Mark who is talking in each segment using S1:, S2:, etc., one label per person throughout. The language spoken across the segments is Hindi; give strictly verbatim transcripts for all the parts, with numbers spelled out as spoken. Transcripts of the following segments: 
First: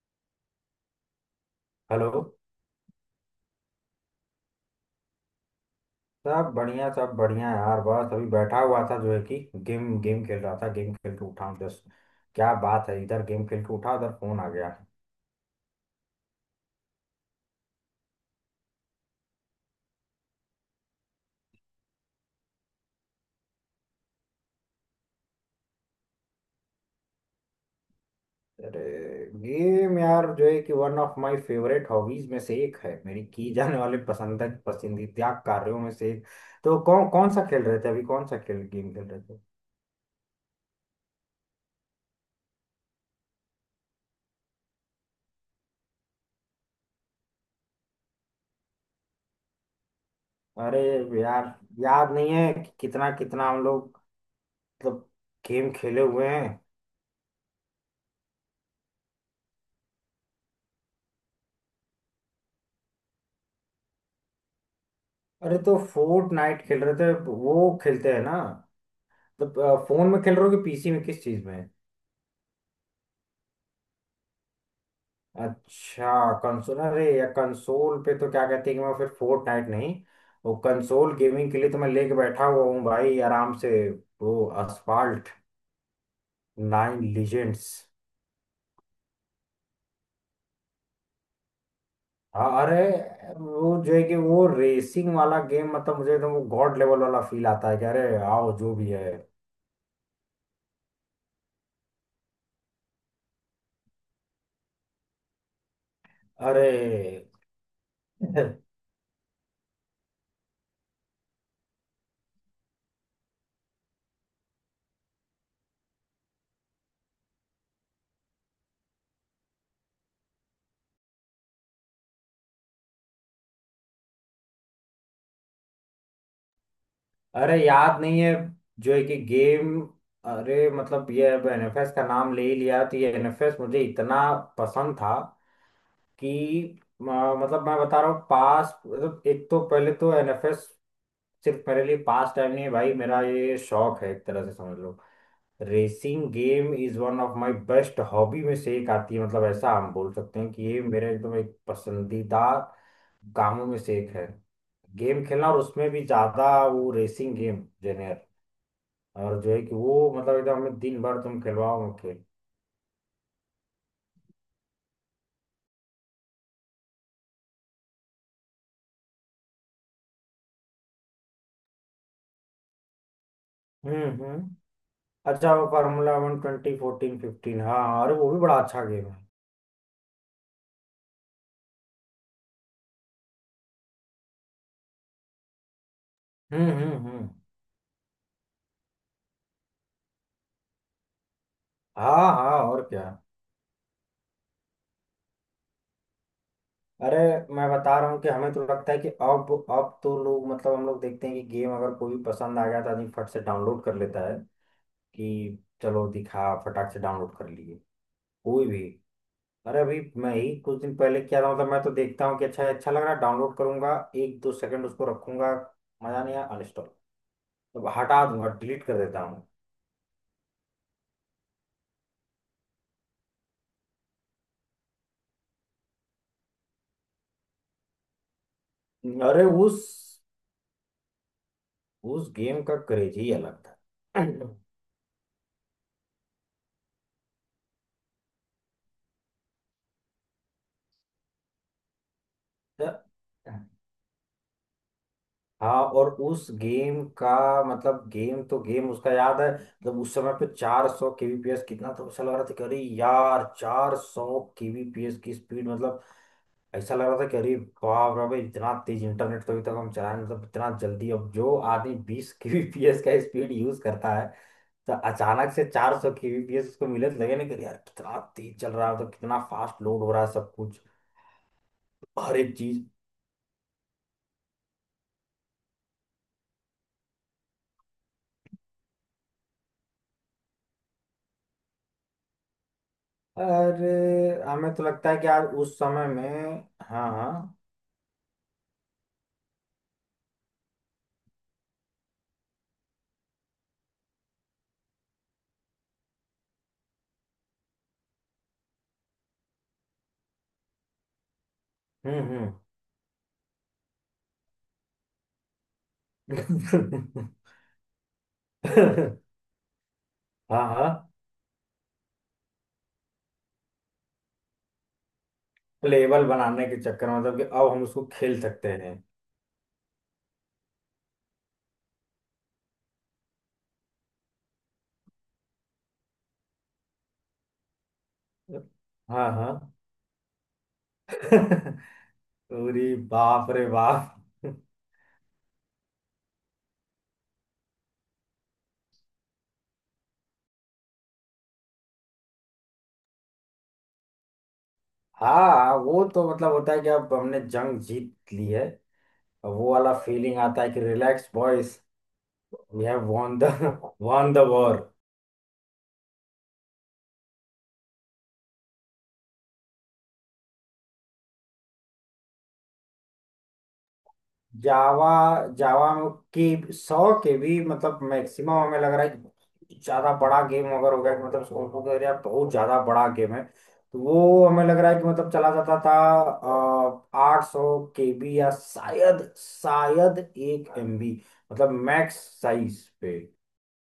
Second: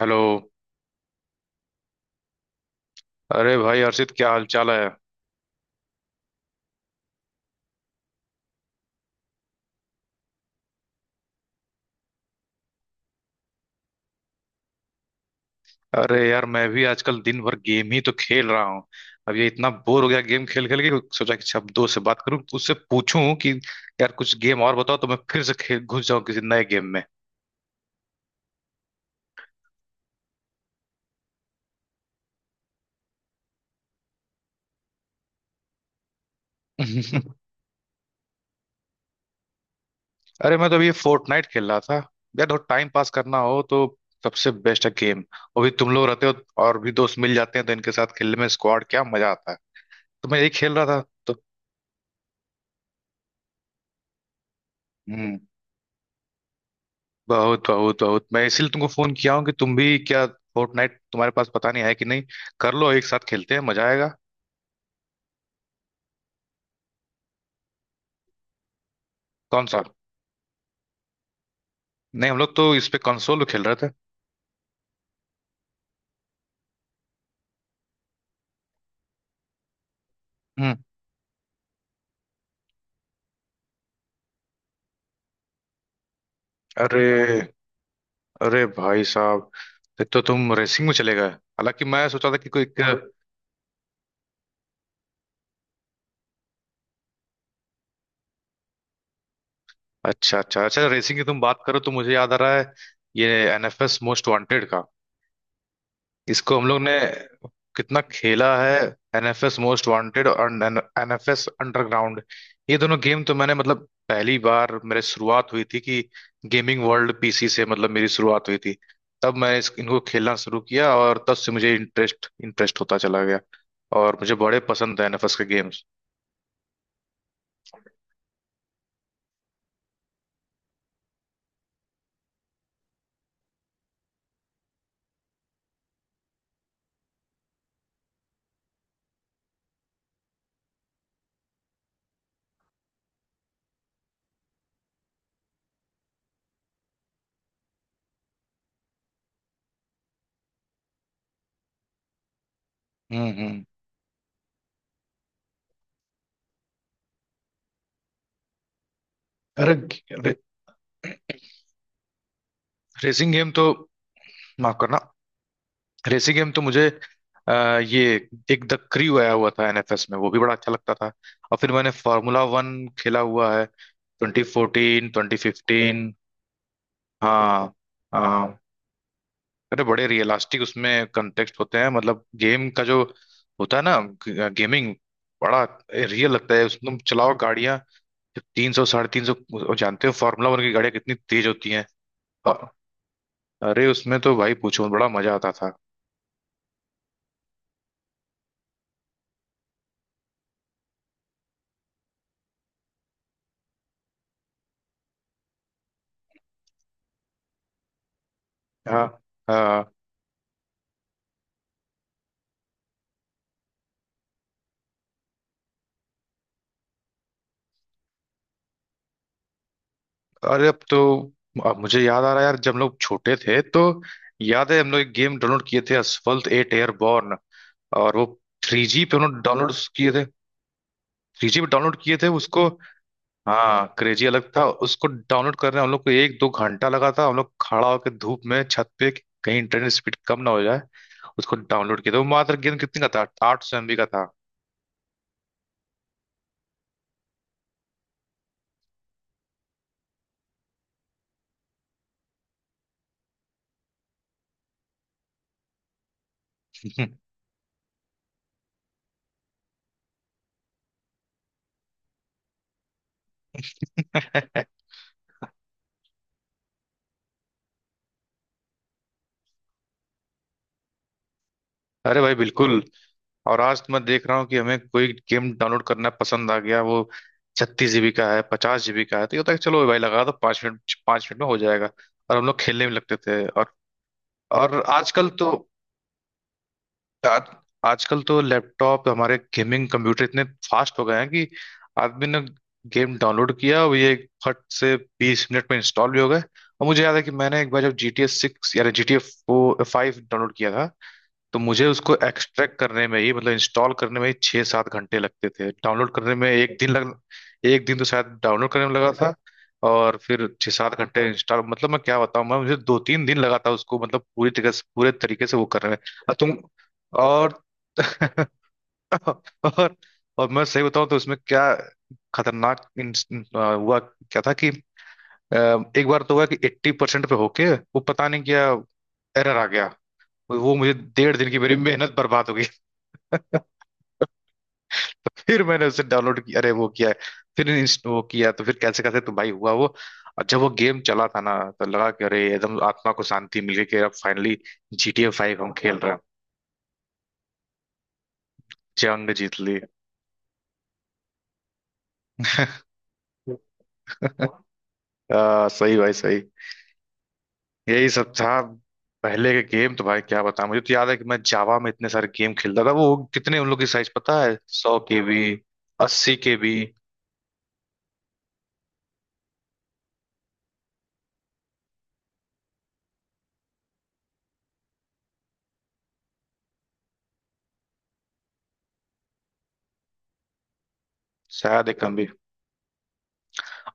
S1: हेलो।
S2: हेलो।
S1: अरे भाई हर्षित, क्या हाल चाल है?
S2: सब बढ़िया सब बढ़िया यार, बस अभी बैठा हुआ था जो है कि गेम गेम खेल रहा था। गेम खेल के उठा हूँ जस्ट। क्या बात है, इधर गेम खेल के उठा उधर फोन आ गया।
S1: अरे यार, मैं भी आजकल दिन भर गेम ही तो खेल रहा हूँ। अब ये इतना बोर हो गया गेम खेल खेल के। सोचा कि अब दोस्त से बात करूँ तो उससे पूछूं कि यार कुछ गेम और बताओ तो मैं फिर से खेल घुस जाऊं किसी नए गेम में।
S2: अरे गेम यार जो है कि one of my favourite hobbies में से एक है, मेरी की जाने वाले पसंद पसंदीदा कार्यों में से एक। तो कौन कौन सा खेल रहे थे अभी? कौन सा खेल गेम खेल रहे थे?
S1: अरे मैं तो अभी ये फोर्टनाइट खेल रहा था। यार थोड़ा टाइम पास करना हो तो सबसे बेस्ट है गेम। और भी तुम लोग रहते हो, और भी दोस्त मिल जाते हैं तो इनके साथ खेलने में स्क्वाड क्या मजा आता है। तो मैं यही खेल
S2: अरे
S1: रहा था। तो
S2: यार, याद नहीं है कि कितना कितना हम लोग, मतलब
S1: हम्म।
S2: गेम खेले हुए हैं।
S1: बहुत बहुत बहुत, मैं इसलिए तुमको फोन किया हूँ कि तुम भी क्या फोर्टनाइट तुम्हारे पास पता नहीं है कि नहीं, कर लो एक साथ खेलते हैं मजा आएगा।
S2: अरे तो फोर्ट नाइट खेल रहे थे, वो खेलते हैं ना।
S1: कौन सा?
S2: मतलब फोन में खेल रहे हो कि पीसी में, किस चीज में?
S1: नहीं, हम लोग तो इस पे कंसोल खेल रहे थे।
S2: अच्छा कंसोल। अरे या कंसोल पे तो क्या कहते हैं कि मैं फिर फोर्ट नाइट नहीं, वो
S1: हम्म।
S2: कंसोल गेमिंग के लिए तो मैं लेके बैठा हुआ हूँ भाई आराम से। वो असफाल्ट नाइन
S1: अरे,
S2: लीजेंड्स।
S1: अरे भाई साहब, ये तो तुम रेसिंग में चले गए, हालांकि मैं सोचा था कि कोई
S2: अरे
S1: एक-
S2: वो जो है कि वो रेसिंग वाला गेम, मतलब मुझे तो वो गॉड लेवल वाला फील आता है कि अरे आओ जो भी है।
S1: अच्छा अच्छा अच्छा, रेसिंग की तुम बात करो तो मुझे याद आ रहा है ये एनएफएस मोस्ट वांटेड का। इसको हम
S2: अरे
S1: लोग ने कितना खेला है! एनएफएस मोस्ट वांटेड और एनएफएस अंडरग्राउंड, ये दोनों गेम तो मैंने, मतलब पहली बार मेरे शुरुआत हुई थी कि गेमिंग वर्ल्ड पीसी से, मतलब मेरी शुरुआत हुई थी। तब मैं इस, इनको खेलना शुरू किया और तब से मुझे इंटरेस्ट इंटरेस्ट होता चला गया, और मुझे बड़े पसंद है एनएफएस के गेम्स।
S2: अरे याद नहीं है जो है कि गेम। अरे मतलब ये एनएफएस का नाम ले ही लिया तो ये एनएफएस मुझे इतना पसंद था कि अ, मतलब मैं बता रहा हूँ पास, मतलब एक तो पहले तो एनएफएस सिर्फ मेरे लिए पास टाइम नहीं है भाई, मेरा ये शौक है एक तरह से समझ लो। Racing game is one of my best hobby में से एक आती है, मतलब ऐसा हम बोल सकते हैं कि ये मेरा एकदम एक पसंदीदा
S1: हम्म हम्म।
S2: कामों में से एक है। गेम खेलना और उसमें भी ज्यादा वो रेसिंग गेम। और जो है
S1: अरे,
S2: कि वो
S1: रे,
S2: मतलब एकदम हमें दिन भर तुम खिलवाओ खेल।
S1: रेसिंग गेम तो, माफ करना, रेसी गेम तो मुझे अ, ये एक द क्रू आया हुआ था एनएफएस में, वो भी बड़ा अच्छा लगता था। और फिर मैंने फार्मूला वन खेला हुआ है,
S2: हम्म
S1: ट्वेंटी
S2: हम्म।
S1: फोर्टीन ट्वेंटी
S2: अच्छा वो
S1: fifteen
S2: formula one twenty fourteen fifteen,
S1: हाँ
S2: हाँ हाँ, अरे वो भी
S1: हाँ।
S2: बड़ा अच्छा गेम है।
S1: अरे बड़े रियलिस्टिक उसमें कंटेक्स्ट होते हैं, मतलब गेम का जो होता है ना, गेमिंग, बड़ा रियल लगता है
S2: हम्म
S1: उसमें तुम
S2: हम्म हम्म।
S1: चलाओ गाड़ियाँ तीन सौ साढ़े तीन सौ। और जानते हो फार्मूला वन की गाड़ियाँ कितनी तेज होती हैं?
S2: हाँ हाँ
S1: अ-
S2: और क्या।
S1: अरे उसमें तो भाई पूछो बड़ा मजा आता था।
S2: अरे मैं बता रहा हूँ कि हमें तो लगता है कि अब अब तो लोग, मतलब हम लोग देखते हैं कि गेम अगर कोई भी पसंद आ गया तो आदमी फट से डाउनलोड कर लेता है कि चलो दिखा, फटाक से डाउनलोड कर लिए कोई भी।
S1: हाँ
S2: अरे
S1: हाँ।
S2: अभी मैं ही कुछ दिन पहले किया था, मतलब मैं तो देखता हूँ कि अच्छा अच्छा लग रहा है डाउनलोड करूंगा, एक दो सेकंड उसको रखूंगा, मजा नहीं आया अनइंस्टॉल, मतलब हटा दूंगा डिलीट कर देता हूँ।
S1: अरे, अब तो, अब मुझे याद आ रहा है यार जब हम लोग छोटे थे तो याद है हम लोग एक गेम डाउनलोड किए थे, असफल्ट एट एयरबॉर्न, और वो थ्री जी पे उन्होंने
S2: अरे
S1: डाउनलोड
S2: उस
S1: किए थे, थ्री जी पे डाउनलोड किए थे
S2: उस गेम
S1: उसको।
S2: का क्रेज ही अलग
S1: हाँ,
S2: था।
S1: क्रेजी अलग था, उसको डाउनलोड करने में हम लोग को एक दो घंटा लगा था। हम लोग खड़ा होकर धूप में छत पे कि कहीं इंटरनेट स्पीड कम ना हो जाए, उसको डाउनलोड किया था। वो मात्र गेम कितने
S2: तो-
S1: का था? आठ सौ एमबी का था।
S2: हाँ और उस गेम का मतलब गेम तो गेम उसका याद है, मतलब उस समय पे चार सौ kbps कितना, तो ऐसा लग रहा था कि अरे यार चार सौ kbps की स्पीड मतलब, ऐसा लग रहा था कि अरे बाप रे भाई इतना तेज इंटरनेट तो अभी तक हम चलाए नहीं, मतलब इतना जल्दी। अब जो आदमी बीस kbps का स्पीड यूज करता है तो अचानक से चार सौ kbps उसको मिले तो लगे ना कि यार कितना तेज चल रहा है, तो कितना फास्ट लोड हो रहा है सब कुछ,
S1: अरे भाई
S2: हर एक
S1: बिल्कुल,
S2: चीज।
S1: और आज तो मैं देख रहा हूँ कि हमें कोई गेम डाउनलोड करना पसंद आ गया, वो छत्तीस जीबी का है, पचास जीबी का है, तो ये होता है कि चलो भाई लगा दो पाँच मिनट, पाँच मिनट में हो जाएगा। और हम लोग खेलने में लगते थे, और
S2: अरे हमें
S1: और
S2: तो लगता है कि
S1: आजकल
S2: यार
S1: तो
S2: उस समय में, हाँ
S1: आज,
S2: हाँ,
S1: आजकल तो लैपटॉप हमारे गेमिंग कंप्यूटर इतने फास्ट हो गए हैं कि आदमी ने गेम डाउनलोड किया और ये फट से बीस मिनट में इंस्टॉल भी हो गए। और मुझे याद है कि मैंने एक बार जब जी टी ए सिक्स यानी G T A five download किया था, तो मुझे उसको
S2: हम्म
S1: एक्सट्रैक्ट करने में ही, मतलब इंस्टॉल करने में ही छः सात घंटे लगते थे, डाउनलोड करने में एक दिन लग,
S2: हम्म,
S1: एक दिन तो शायद डाउनलोड करने में लगा था, और फिर
S2: हाँ
S1: छः
S2: हाँ।
S1: सात घंटे इंस्टॉल, मतलब मैं क्या बताऊं, मैं मुझे दो तीन दिन लगा था उसको, मतलब पूरी तरीके से पूरे तरीके से वो करने में।
S2: लेवल
S1: और तुम
S2: बनाने के चक्कर में, मतलब कि
S1: और
S2: अब हम उसको खेल सकते हैं।
S1: और और मैं सही बताऊं तो उसमें क्या खतरनाक इन- आ, हुआ क्या था कि आ, एक बार तो हुआ कि एट्टी परसेंट पे होके वो पता नहीं क्या
S2: हाँ हाँ,
S1: एरर आ गया, वो मुझे डेढ़ दिन की मेरी
S2: अरे
S1: मेहनत बर्बाद हो।
S2: बाप रे बाप।
S1: तो फिर मैंने उसे डाउनलोड किया, अरे वो किया है, फिर इंस्ट वो किया तो फिर कैसे कैसे तो भाई हुआ वो। और जब वो गेम चला था ना तो लगा कि अरे एकदम आत्मा को शांति मिल गई कि अब finally G T A five हम
S2: हाँ
S1: खेल
S2: वो
S1: रहे हैं।
S2: तो मतलब होता है कि अब हमने जंग जीत ली है।
S1: जंग
S2: और
S1: जीत
S2: वो
S1: ली।
S2: वाला फीलिंग आता है कि relax boys, We have won the won the war।
S1: आ, सही भाई सही, यही सब था। पहले के गेम तो भाई क्या बताऊं, मुझे तो याद है कि मैं जावा में इतने सारे गेम खेलता था, वो कितने उन लोग की साइज पता है? सौ
S2: जावा
S1: के बी
S2: जावा
S1: अस्सी के
S2: की
S1: बी
S2: सौ के भी, मतलब मैक्सिमम हमें लग रहा है कि ज्यादा बड़ा गेम अगर हो गया कि मतलब सोचो कि अरे यार बहुत ज्यादा बड़ा गेम है तो वो हमें लग रहा है कि मतलब चला जाता था आठ सौ के बी या शायद शायद एक एम बी, मतलब
S1: शायद एक कम
S2: मैक्स
S1: भी।
S2: साइज पे।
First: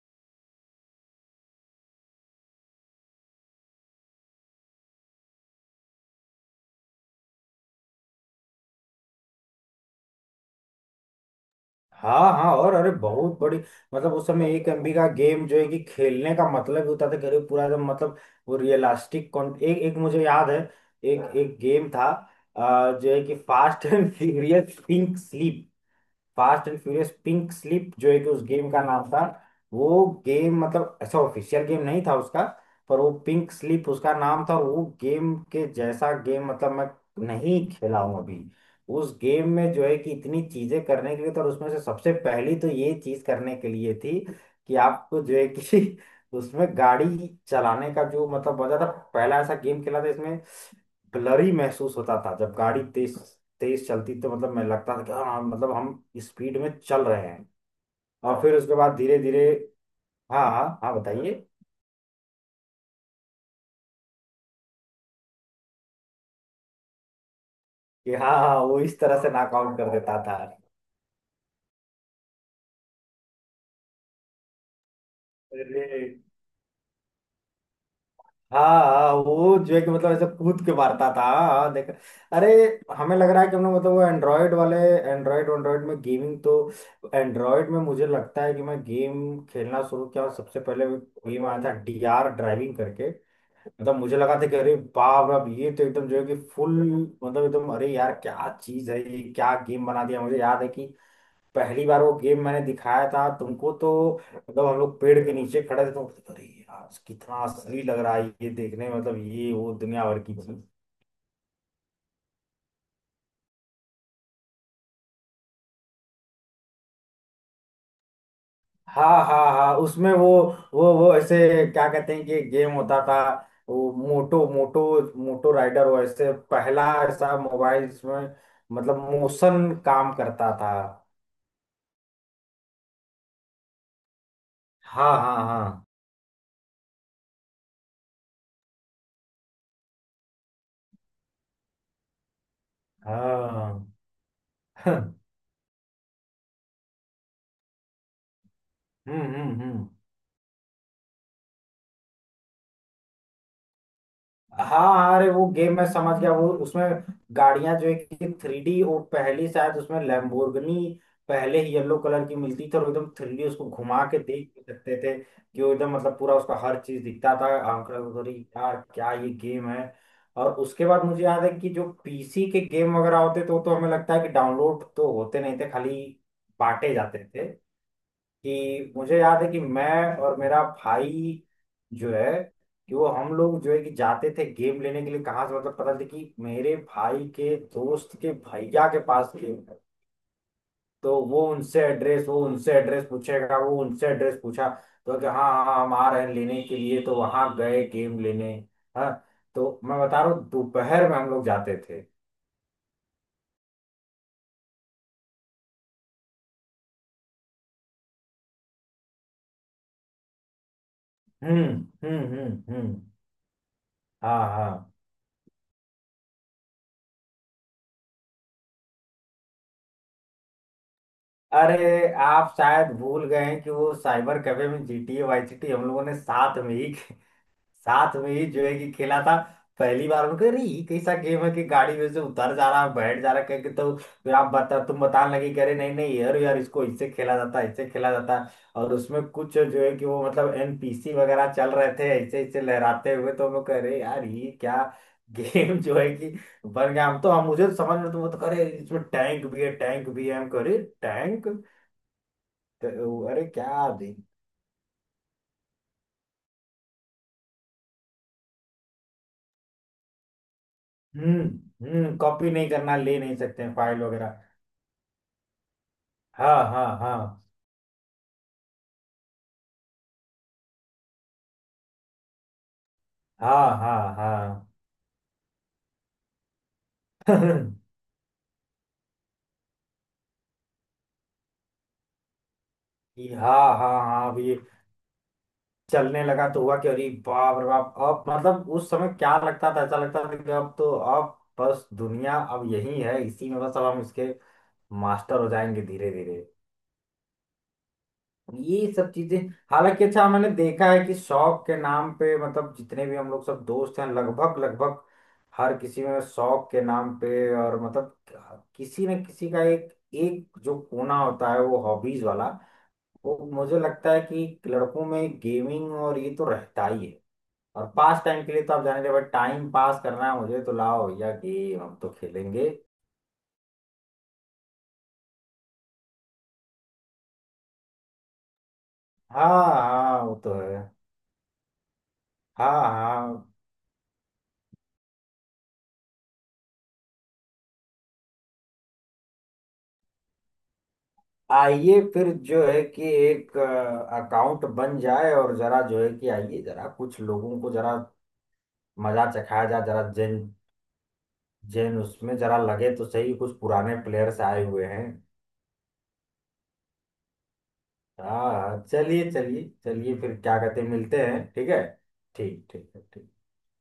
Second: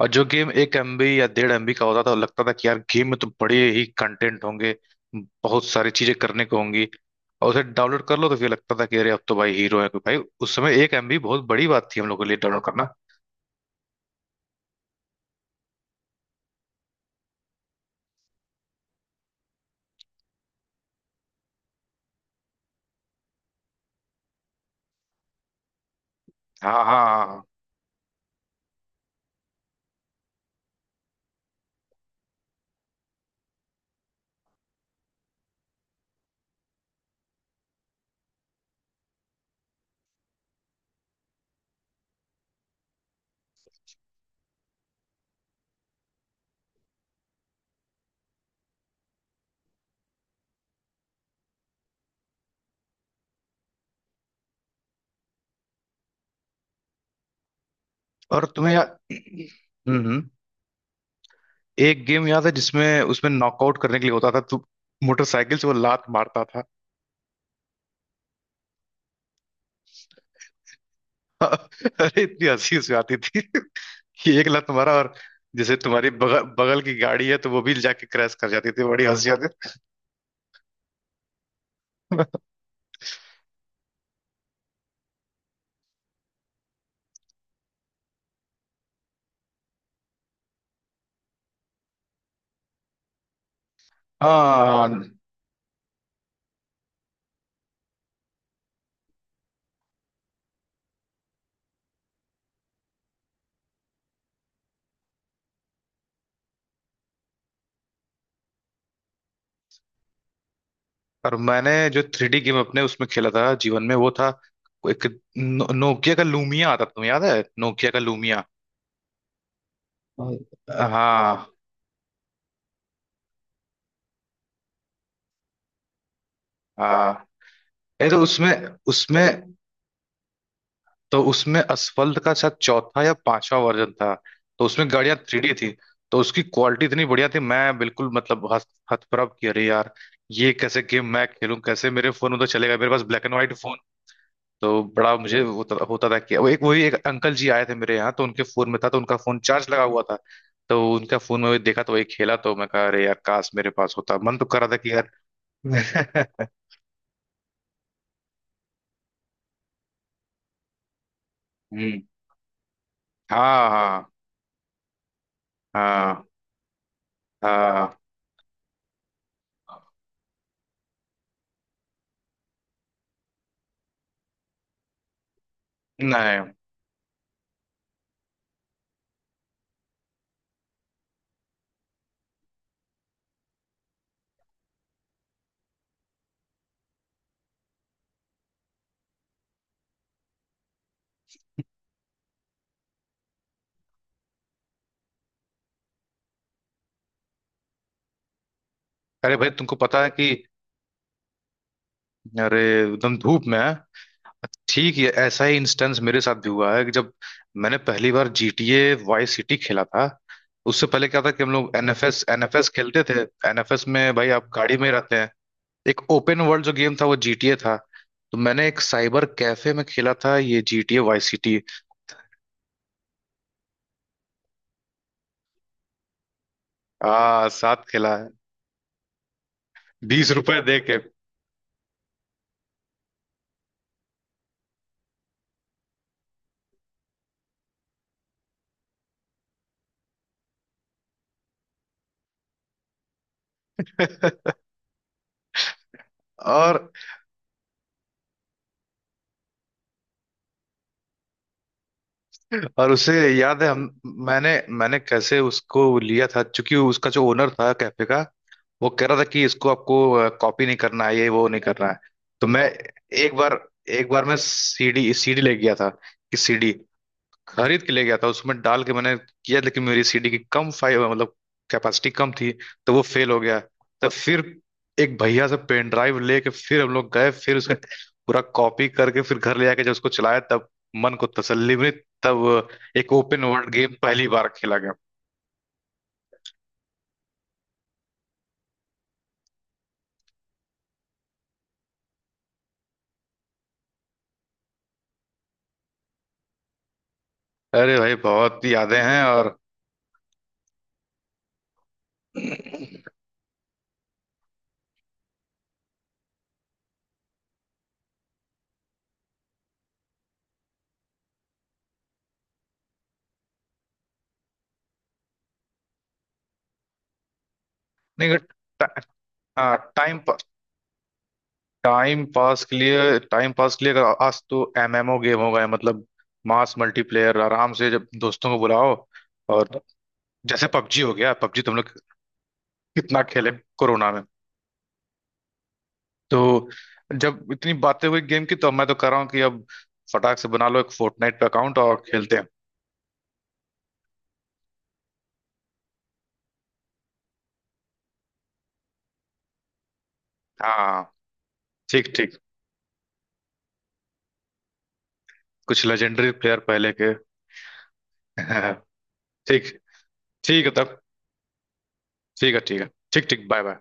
S1: और जो गेम एक एमबी या डेढ़ एमबी का होता था वो लगता था कि यार गेम में तो बड़े ही कंटेंट होंगे, बहुत सारी चीजें करने को होंगी। और उसे डाउनलोड कर लो तो फिर लगता था कि अरे अब तो भाई हीरो है कोई, भाई उस समय एक एमबी बहुत बड़ी बात थी हम लोग के
S2: हाँ
S1: लिए
S2: हाँ,
S1: डाउनलोड
S2: और अरे
S1: करना।
S2: बहुत बड़ी, मतलब उस समय एक एमबी का गेम जो है कि खेलने का मतलब ही होता था करीब पूरा एकदम, मतलब वो रियलिस्टिक कॉन, एक एक मुझे याद है एक एक गेम था अ, जो है कि fast and furious think, fast and
S1: हाँ हाँ
S2: फ्यूरियस
S1: हाँ।
S2: पिंक स्लिप जो है कि उस गेम का नाम था। वो गेम मतलब ऐसा ऑफिशियल गेम नहीं था उसका, पर वो पिंक स्लिप उसका नाम था। और वो गेम के जैसा गेम मतलब मैं नहीं खेला हूं अभी। उस गेम में जो है कि इतनी चीजें करने के लिए तो, और उसमें से सबसे पहली तो ये चीज करने के लिए थी कि आपको जो है कि उसमें गाड़ी चलाने का जो मतलब मजा था, पहला ऐसा गेम खेला था इसमें ब्लरी महसूस होता था जब गाड़ी तेज तेज चलती तो, मतलब मैं लगता था कि हाँ, मतलब हम स्पीड में चल रहे हैं। और
S1: और
S2: फिर
S1: तुम्हें
S2: उसके
S1: याद,
S2: बाद धीरे धीरे,
S1: हम्म हम्म।
S2: हाँ हाँ हाँ बताइए।
S1: एक गेम याद है जिसमें, उसमें नॉकआउट करने के लिए होता था, तू मोटरसाइकिल से वो लात मारता था।
S2: कि हाँ हाँ, वो इस तरह से नॉकआउट कर देता था।
S1: अरे इतनी हंसी उसमें आती थी कि एक लात मारा और जैसे
S2: अरे
S1: तुम्हारी बगल बगल की गाड़ी है तो वो भी जाके क्रैश कर
S2: हाँ
S1: जाती थी, बड़ी
S2: हाँ,
S1: हंसी आती
S2: वो जो है कि मतलब ऐसे कूद के मारता था, हाँ हाँ, देख।
S1: थी।
S2: अरे हमें लग रहा है कि हमने मतलब वो एंड्रॉयड वाले एंड्रॉयड एंड्रॉयड में गेमिंग तो, एंड्रॉयड में मुझे लगता है कि मैं गेम खेलना शुरू किया और सबसे पहले गेम आया था डीआर ड्राइविंग करके, मतलब मुझे लगा था कि
S1: हाँ।
S2: अरे
S1: और
S2: बाप रे, अब ये तो एकदम जो है कि फुल, मतलब एकदम अरे यार क्या चीज है, ये क्या गेम बना दिया। मुझे याद है कि पहली बार वो गेम मैंने दिखाया था तुमको तो, मतलब हम लोग पेड़ के नीचे खड़े थे तो अरे यार कितना असली लग रहा है ये देखने में, मतलब ये वो दुनिया भर की चीज।
S1: और मैंने जो थ्री डी गेम अपने उसमें खेला था जीवन में, वो था एक, नो, नोकिया का लूमिया आता था, तुम्हें याद है नोकिया का लूमिया?
S2: हाँ हाँ हाँ, उसमें वो, वो वो ऐसे
S1: हाँ
S2: क्या कहते हैं कि गेम होता था। वो मोटो मोटो मोटो राइडर, वो ऐसे पहला
S1: हाँ,
S2: ऐसा मोबाइल
S1: ये तो
S2: जिसमें
S1: उसमें,
S2: मतलब
S1: उसमें,
S2: मोशन काम करता था।
S1: तो उसमें असफल्ट का शायद चौथा या पांचवा वर्जन था। तो उसमें
S2: हाँ
S1: गाड़ियां थ्री डी थी,
S2: हाँ
S1: तो उसकी क्वालिटी इतनी बढ़िया थी, मैं बिल्कुल, मतलब हत- हतप्रभ कि अरे यार ये कैसे गेम, मैं खेलूं कैसे, मेरे फोन में तो चलेगा, मेरे पास ब्लैक एंड व्हाइट।
S2: हाँ
S1: तो
S2: हाँ।
S1: बड़ा मुझे होता होता था कि वो, एक वही, एक अंकल जी आए थे मेरे यहाँ तो उनके फोन में था तो उनका
S2: हम्म
S1: फोन
S2: हम्म
S1: चार्ज लगा
S2: हम्म।
S1: हुआ था, तो उनका फोन में देखा तो वही खेला, तो मैं कहा अरे यार काश मेरे पास होता, मन तो कर
S2: हाँ
S1: रहा था कि
S2: हाँ, अरे वो गेम मैं समझ गया,
S1: यार।
S2: वो उसमें गाड़ियां जो है कि थ्री डी, वो पहली शायद उसमें लैम्बोर्गिनी पहले ही येलो
S1: हम्म।
S2: कलर की मिलती थी, और एकदम थ्री डी,
S1: हाँ
S2: उसको घुमा
S1: हाँ
S2: के देख भी सकते थे कि वो एकदम मतलब
S1: हाँ।
S2: पूरा उसका हर चीज दिखता था।
S1: हाँ।
S2: आंकड़ा उधरी यार क्या ये गेम है। और उसके बाद मुझे याद है कि जो पीसी के गेम वगैरह होते तो तो हमें लगता है कि डाउनलोड तो होते नहीं थे, खाली
S1: नहीं।
S2: बांटे जाते थे। कि मुझे याद है कि मैं और मेरा भाई जो है कि, वो हम लोग जो है कि जाते थे गेम लेने के लिए कहाँ से, मतलब पता चला कि मेरे भाई के दोस्त के भैया के पास गेम है तो वो उनसे एड्रेस, वो उनसे एड्रेस पूछेगा, वो उनसे एड्रेस पूछा तो कि हाँ हाँ हाँ, हम आ रहे हैं लेने के लिए तो वहां गए गेम लेने। हाँ
S1: अरे भाई तुमको
S2: तो मैं
S1: पता है
S2: बता
S1: कि,
S2: रहा हूँ दोपहर में हम लोग जाते थे।
S1: अरे एकदम धूप में है। ठीक है, ऐसा ही इंस्टेंस मेरे साथ भी हुआ है कि जब मैंने पहली बार G T A vice City खेला था। उससे पहले क्या था कि हम
S2: हम्म
S1: लोग N F S
S2: हम्म
S1: N F S
S2: हम्म हम्म।
S1: खेलते थे। N F S में भाई
S2: हाँ
S1: आप गाड़ी में ही
S2: हाँ।
S1: रहते हैं, एक ओपन वर्ल्ड जो गेम था वो G T A था। तो मैंने एक साइबर कैफे में खेला था ये G T A vice City,
S2: अरे आप शायद भूल गए हैं कि वो साइबर कैफे में G T A Y GT हम लोगों ने साथ में ही,
S1: आ साथ
S2: साथ
S1: खेला है,
S2: में ही जो है कि खेला था। पहली बार
S1: बीस
S2: उनको
S1: रुपए
S2: अरे
S1: दे
S2: ये
S1: के।
S2: कैसा गेम है कि गाड़ी में से उतर जा रहा है बैठ जा रहा है कह के, तो फिर आप बता तुम बताने लगे कि अरे नहीं नहीं यार यार इसको इससे खेला जाता है, इससे खेला जाता है। और उसमें कुछ जो है कि वो मतलब एनपीसी वगैरह चल रहे थे ऐसे ऐसे लहराते हुए तो हम लोग कह रहे यार ये क्या गेम जो है कि
S1: और
S2: बन गया, हम तो हम मुझे तो समझ में तो वो तो करे इसमें टैंक भी है, टैंक भी है हम कह रहे टैंक,
S1: और उसे
S2: तो अरे
S1: याद है हम,
S2: क्या दिन।
S1: मैंने मैंने कैसे उसको लिया था क्योंकि उसका जो ओनर था कैफे का, वो कह रहा था कि इसको आपको कॉपी नहीं करना है, ये वो नहीं
S2: हम्म
S1: करना है।
S2: हम्म।
S1: तो
S2: कॉपी
S1: मैं
S2: नहीं करना, ले
S1: एक
S2: नहीं
S1: बार,
S2: सकते हैं फाइल
S1: एक बार मैं
S2: वगैरह।
S1: सीडी सीडी ले गया था, कि
S2: हाँ
S1: सीडी
S2: हाँ हाँ
S1: खरीद के ले गया था उसमें डाल के मैंने किया, लेकिन मेरी सीडी की कम फाइल मतलब कैपेसिटी कम थी, तो वो फेल हो गया।
S2: हाँ
S1: तो
S2: हाँ
S1: फिर
S2: हाँ
S1: एक भैया से पेन ड्राइव लेके फिर हम लोग गए, फिर उसका पूरा कॉपी करके फिर घर ले आके जब उसको चलाया, तब मन को तसल्ली मिली, तब एक
S2: ये
S1: ओपन वर्ल्ड
S2: हाँ
S1: गेम
S2: हाँ
S1: पहली
S2: हाँ। अब
S1: बार
S2: ये
S1: खेला गया।
S2: चलने लगा तो हुआ कि अरे बाप रे बाप, अब मतलब उस समय क्या लगता था, ऐसा लगता था कि अब तो अब बस दुनिया अब यही है, इसी में बस अब हम इसके मास्टर हो जाएंगे धीरे धीरे।
S1: अरे भाई बहुत
S2: ये
S1: यादें
S2: सब
S1: हैं,
S2: चीजें,
S1: और
S2: हालांकि अच्छा मैंने देखा है कि शौक के नाम पे, मतलब जितने भी हम लोग सब दोस्त हैं लगभग लगभग हर किसी में शौक के नाम पे, और मतलब किसी न किसी का एक, एक जो कोना होता है वो हॉबीज वाला, वो मुझे लगता है कि लड़कों में गेमिंग और ये तो रहता ही है। और पास
S1: नहीं,
S2: टाइम के लिए तो आप जाने भाई, टाइम पास
S1: टाइम
S2: करना है मुझे तो लाओ भैया गेम हम तो
S1: टाइम पास
S2: खेलेंगे।
S1: के लिए, टाइम पास के लिए अगर आज तो एमएमओ गेम हो गए, मतलब मास मल्टीप्लेयर, आराम से जब दोस्तों को बुलाओ,
S2: हाँ
S1: और
S2: हाँ वो तो
S1: जैसे
S2: है।
S1: पबजी हो गया, पबजी तुम लोग
S2: हाँ
S1: कितना
S2: हाँ।
S1: खेले कोरोना में। तो जब इतनी बातें हुई गेम की, तो मैं तो कर रहा हूँ कि अब फटाक से बना लो एक फोर्टनाइट पे अकाउंट और
S2: आइए फिर
S1: खेलते हैं।
S2: जो है कि एक अकाउंट बन जाए, और जरा जो है कि आइए जरा कुछ लोगों को जरा मजा चखाया जाए, जरा जैन
S1: हाँ,
S2: जैन
S1: ठीक
S2: उसमें
S1: ठीक।
S2: जरा लगे तो सही, कुछ पुराने प्लेयर्स आए हुए हैं।
S1: कुछ लेजेंडरी प्लेयर पहले के।
S2: हाँ चलिए चलिए
S1: ठीक,
S2: चलिए फिर क्या
S1: ठीक है
S2: कहते हैं,
S1: तब,
S2: मिलते हैं ठीक है।
S1: ठीक है,
S2: ठीक
S1: ठीक है,
S2: ठीक है
S1: ठीक
S2: ठीक।
S1: ठीक, बाय बाय।